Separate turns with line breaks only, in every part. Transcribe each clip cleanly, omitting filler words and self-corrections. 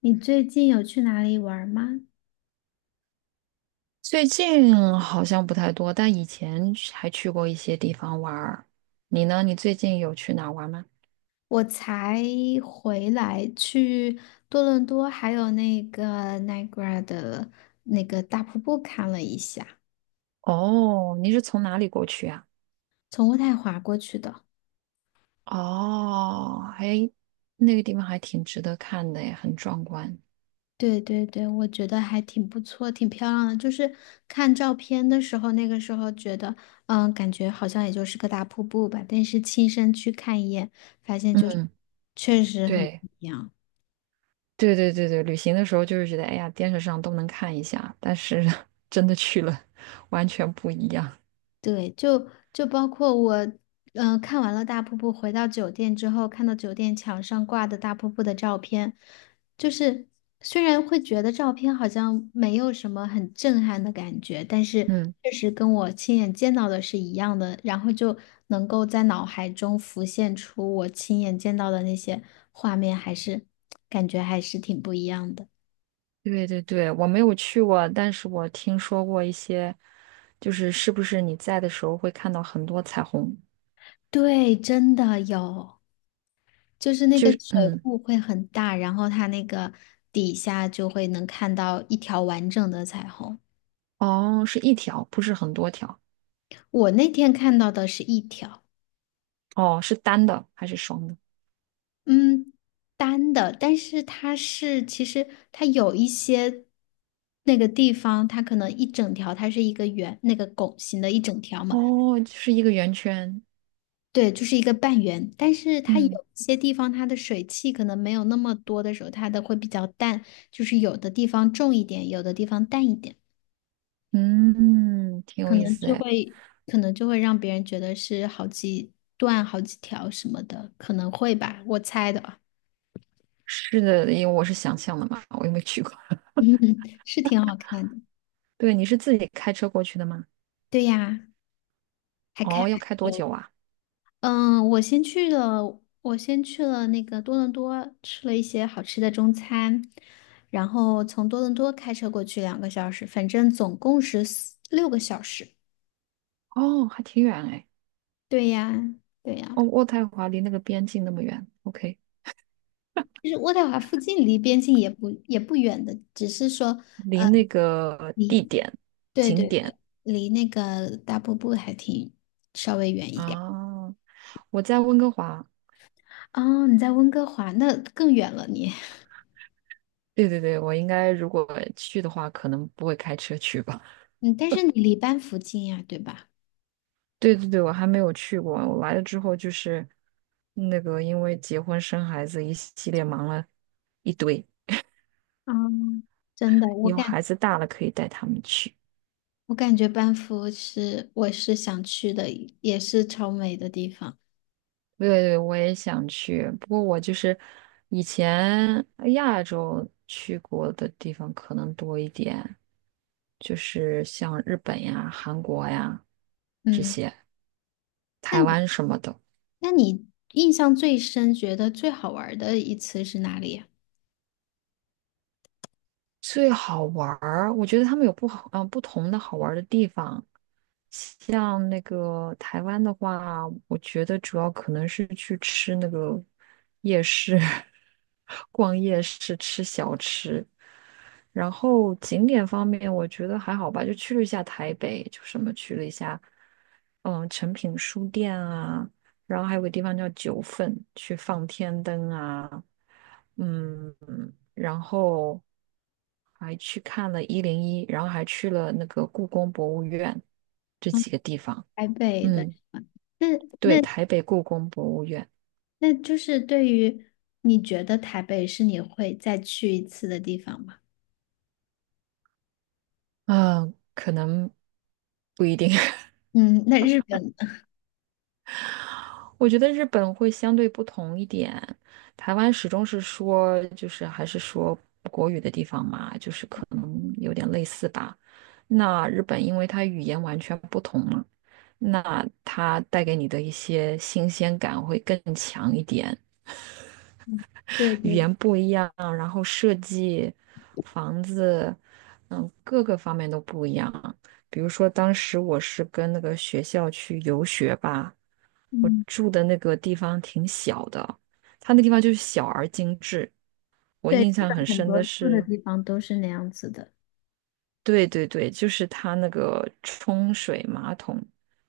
你最近有去哪里玩儿吗？
最近好像不太多，但以前去还去过一些地方玩儿。你呢？你最近有去哪儿玩吗？
我才回来，去多伦多还有那个 Niagara 的那个大瀑布看了一下，
哦，你是从哪里过去啊？
从渥太华过去的。
哦，那个地方还挺值得看的耶，很壮观。
对对对，我觉得还挺不错，挺漂亮的。就是看照片的时候，那个时候觉得，感觉好像也就是个大瀑布吧，但是亲身去看一眼，发现就是
嗯，
确实很不
对，
一样。
对对对对，旅行的时候就是觉得，哎呀，电视上都能看一下，但是 真的去了，完全不一样。
对，就包括我，看完了大瀑布，回到酒店之后，看到酒店墙上挂的大瀑布的照片，就是虽然会觉得照片好像没有什么很震撼的感觉，但是
嗯。
确实跟我亲眼见到的是一样的，然后就能够在脑海中浮现出我亲眼见到的那些画面，还是感觉还是挺不一样的。
对对对，我没有去过，但是我听说过一些，就是是不是你在的时候会看到很多彩虹？
对，真的有。就是那个
就是
水
嗯，
库会很大，然后它那个底下就会能看到一条完整的彩虹。
哦，是一条，不是很多条。
我那天看到的是一条，
哦，是单的还是双的？
嗯，单的，但是其实它有一些那个地方，它可能一整条它是一个圆，那个拱形的一整条嘛，
哦，就是一个圆圈。
对，就是一个半圆。但是它有一
嗯
些地方它的水汽可能没有那么多的时候，它的会比较淡，就是有的地方重一点，有的地方淡一点。
嗯，挺有
可
意
能
思
就
哎。
会可能就会让别人觉得是好几段、好几条什么的，可能会吧，我猜的。
是的，因为我是想象的嘛，我又没去过。
嗯，是挺好看的。
对，你是自己开车过去的吗？
对呀，还开
哦，要
蛮
开多
久。
久啊？
我先去了那个多伦多，吃了一些好吃的中餐，然后从多伦多开车过去2个小时，反正总共是四六个小时。
哦，还挺远哎。
对呀，对呀。
哦，渥太华离那个边境那么远。OK。
其实渥太华附近离边境也不远的，只是说。
离那个
离。对
景
对对，
点
离那个大瀑布还挺稍微远一点儿。
啊，我在温哥华。
哦，你在温哥华，那更远了你。
对对对，我应该如果去的话，可能不会开车去吧。
嗯，但是你离班夫近呀，对吧？
对对对，我还没有去过。我来了之后就是那个，因为结婚生孩子一系列忙了一堆，
嗯，真的，
以后孩子大了可以带他们去。
我感觉班夫是我是想去的，也是超美的地方。
对对，我也想去，不过我就是以前亚洲去过的地方可能多一点，就是像日本呀、韩国呀这
嗯，
些，
那
台
你
湾什么的。
那你印象最深，觉得最好玩儿的一次是哪里呀？
最好玩儿，我觉得他们有不好，嗯、不同的好玩儿的地方。像那个台湾的话，我觉得主要可能是去吃那个夜市，逛夜市吃小吃。然后景点方面，我觉得还好吧，就去了一下台北，就什么去了一下，嗯，诚品书店啊，然后还有个地方叫九份，去放天灯啊，嗯，然后。还去看了101，然后还去了那个故宫博物院这
嗯，
几个地方。
台北的地
嗯，
方。那
对，
那
台北故宫博物院，
那就是对于你觉得台北是你会再去一次的地方吗？
嗯，可能不一定。
嗯，那日本，
我觉得日本会相对不同一点，台湾始终是说，就是还是说国语的地方嘛，就是可能有点类似吧。那日本因为它语言完全不同嘛，那它带给你的一些新鲜感会更强一点。
嗯，对
语
对
言
对，
不一样，然后设计房子，各个方面都不一样。比如说，当时我是跟那个学校去游学吧，我
嗯，
住的那个地方挺小的，它那地方就是小而精致。我
对，
印
日
象很
本很
深
多
的
住的
是，
地方都是那样子的。
对对对，就是它那个冲水马桶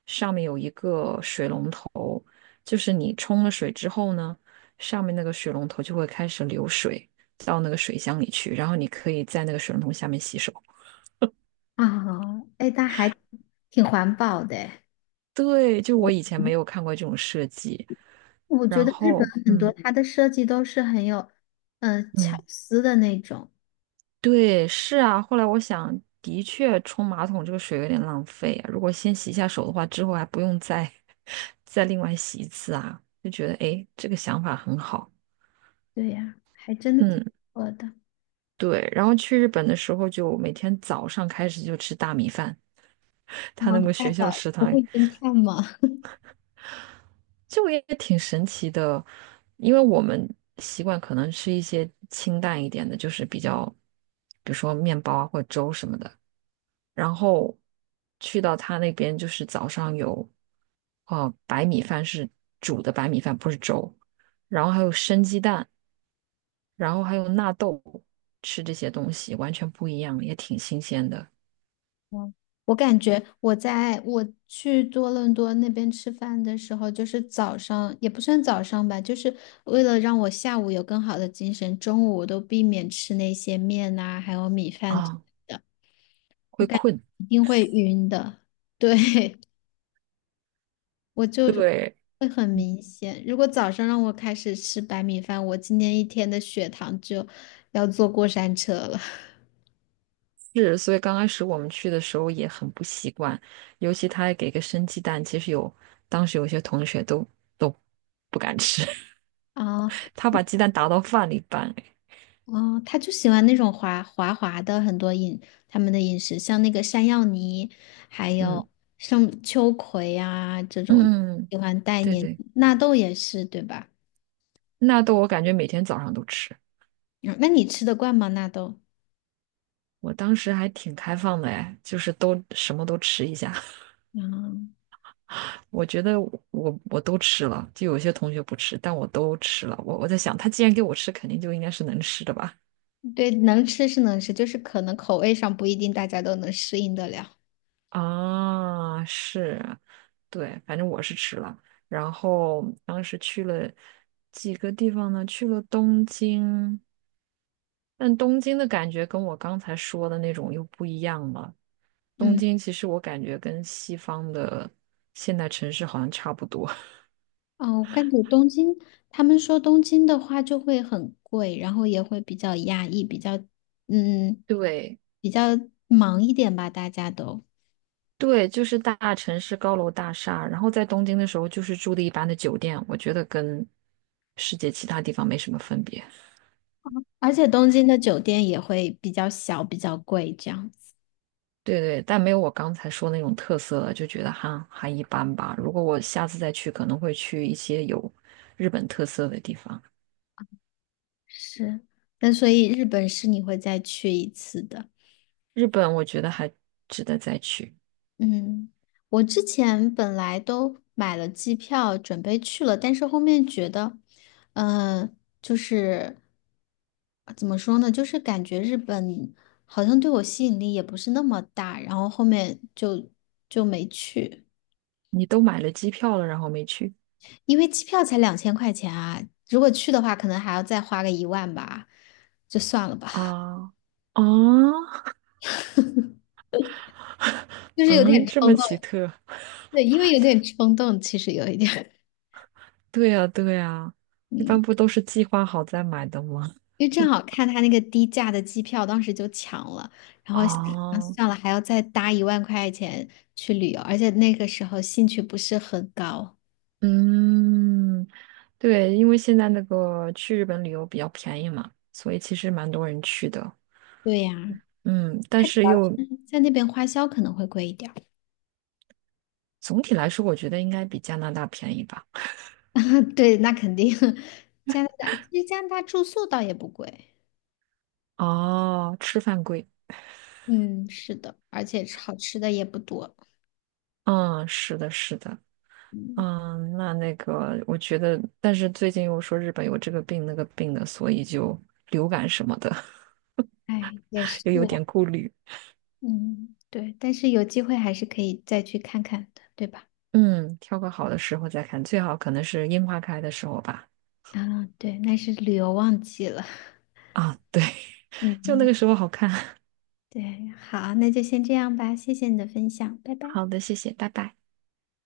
上面有一个水龙头，就是你冲了水之后呢，上面那个水龙头就会开始流水到那个水箱里去，然后你可以在那个水龙头下面洗手。
啊，哎，它还挺环保的诶，
对，就我以前没有看过这种设计，
我觉
然
得日本
后
很多
嗯
它的设计都是很有，巧
嗯。
思的那种，
对，是啊。后来我想，的确冲马桶这个水有点浪费啊。如果先洗一下手的话，之后还不用再 再另外洗一次啊，就觉得诶，这个想法很好。
对呀、还真的挺
嗯，
不错的。
对。然后去日本的时候，就每天早上开始就吃大米饭，
嗯，
他那个
大
学校
嫂
食
不
堂，
会侦探吗？
就也挺神奇的，因为我们习惯可能吃一些清淡一点的，就是比较，比如说面包啊或者粥什么的。然后去到他那边就是早上有哦白米饭是煮的白米饭，不是粥，然后还有生鸡蛋，然后还有纳豆，吃这些东西完全不一样，也挺新鲜的
嗯，我感觉我去多伦多那边吃饭的时候，就是早上也不算早上吧，就是为了让我下午有更好的精神，中午我都避免吃那些面呐、还有米饭，
啊，会困。
一定会晕的。对，我就是
对，
会很明显。如果早上让我开始吃白米饭，我今天一天的血糖就要坐过山车了。
是，所以刚开始我们去的时候也很不习惯，尤其他还给个生鸡蛋，其实当时有些同学都都不敢吃，
啊。
他把鸡蛋打到饭里拌，哎
哦，他就喜欢那种滑滑的很多他们的饮食，像那个山药泥，还有像秋葵啊这
嗯
种，
嗯嗯，嗯
喜欢带
对
黏
对。
纳豆也是对吧？
纳豆我感觉每天早上都吃，
嗯，那你吃得惯吗？纳豆？
我当时还挺开放的哎，就是都什么都吃一下。
嗯，
我觉得我都吃了，就有些同学不吃，但我都吃了。我在想，他既然给我吃，肯定就应该是能吃的吧？
对，能吃是能吃，就是可能口味上不一定大家都能适应得了。
啊，是，对，反正我是吃了。然后当时去了几个地方呢？去了东京，但东京的感觉跟我刚才说的那种又不一样了。东
嗯，
京其实我感觉跟西方的现代城市好像差不多。
哦，我感觉东京，他们说东京的话就会很贵，然后也会比较压抑，嗯，
对
比较忙一点吧，大家都。
对，就是大城市高楼大厦，然后在东京的时候就是住的一般的酒店，我觉得跟世界其他地方没什么分别。
而且东京的酒店也会比较小，比较贵这样子。
对对，但没有我刚才说那种特色了，就觉得哈还一般吧。如果我下次再去，可能会去一些有日本特色的地方。
是，那所以日本是你会再去一次的。
日本我觉得还值得再去。
嗯，我之前本来都买了机票，准备去了，但是后面觉得，嗯，就是怎么说呢，就是感觉日本好像对我吸引力也不是那么大，然后后面就没去。
你都买了机票了，然后没去
因为机票才2000块钱啊，如果去的话，可能还要再花个一万吧，就算了吧。
啊？啊，
就是有点
嗯，这么
冲
奇
动，
特。
对，因为有点冲动，其实有一点，
对呀，对呀，一般
嗯，
不都是计划好再买的吗？
因为正好看他那个低价的机票，当时就抢了，然后想
啊？
算了，还要再搭1万块钱去旅游，而且那个时候兴趣不是很高。
嗯，对，因为现在那个去日本旅游比较便宜嘛，所以其实蛮多人去的。
对呀，
嗯，但
他主
是又
要是在那边花销可能会贵一点儿。
总体来说，我觉得应该比加拿大便宜吧。
对，那肯定。加拿大其实加拿大住宿倒也不贵，
哦，吃饭贵。
嗯，是的，而且好吃的也不多。
嗯，是的，是的。
嗯，
嗯，那个，我觉得，但是最近又说日本有这个病那个病的，所以就流感什么的
哎，也是
又有
啊
点顾虑。
嗯，对，但是有机会还是可以再去看看的，对吧？
嗯，挑个好的时候再看，最好可能是樱花开的时候吧。
啊，对，那是旅游旺季了。
啊，对，就那
嗯，
个时候好看。
对，好，那就先这样吧，谢谢你的分享，拜拜。
好的，谢谢，拜拜。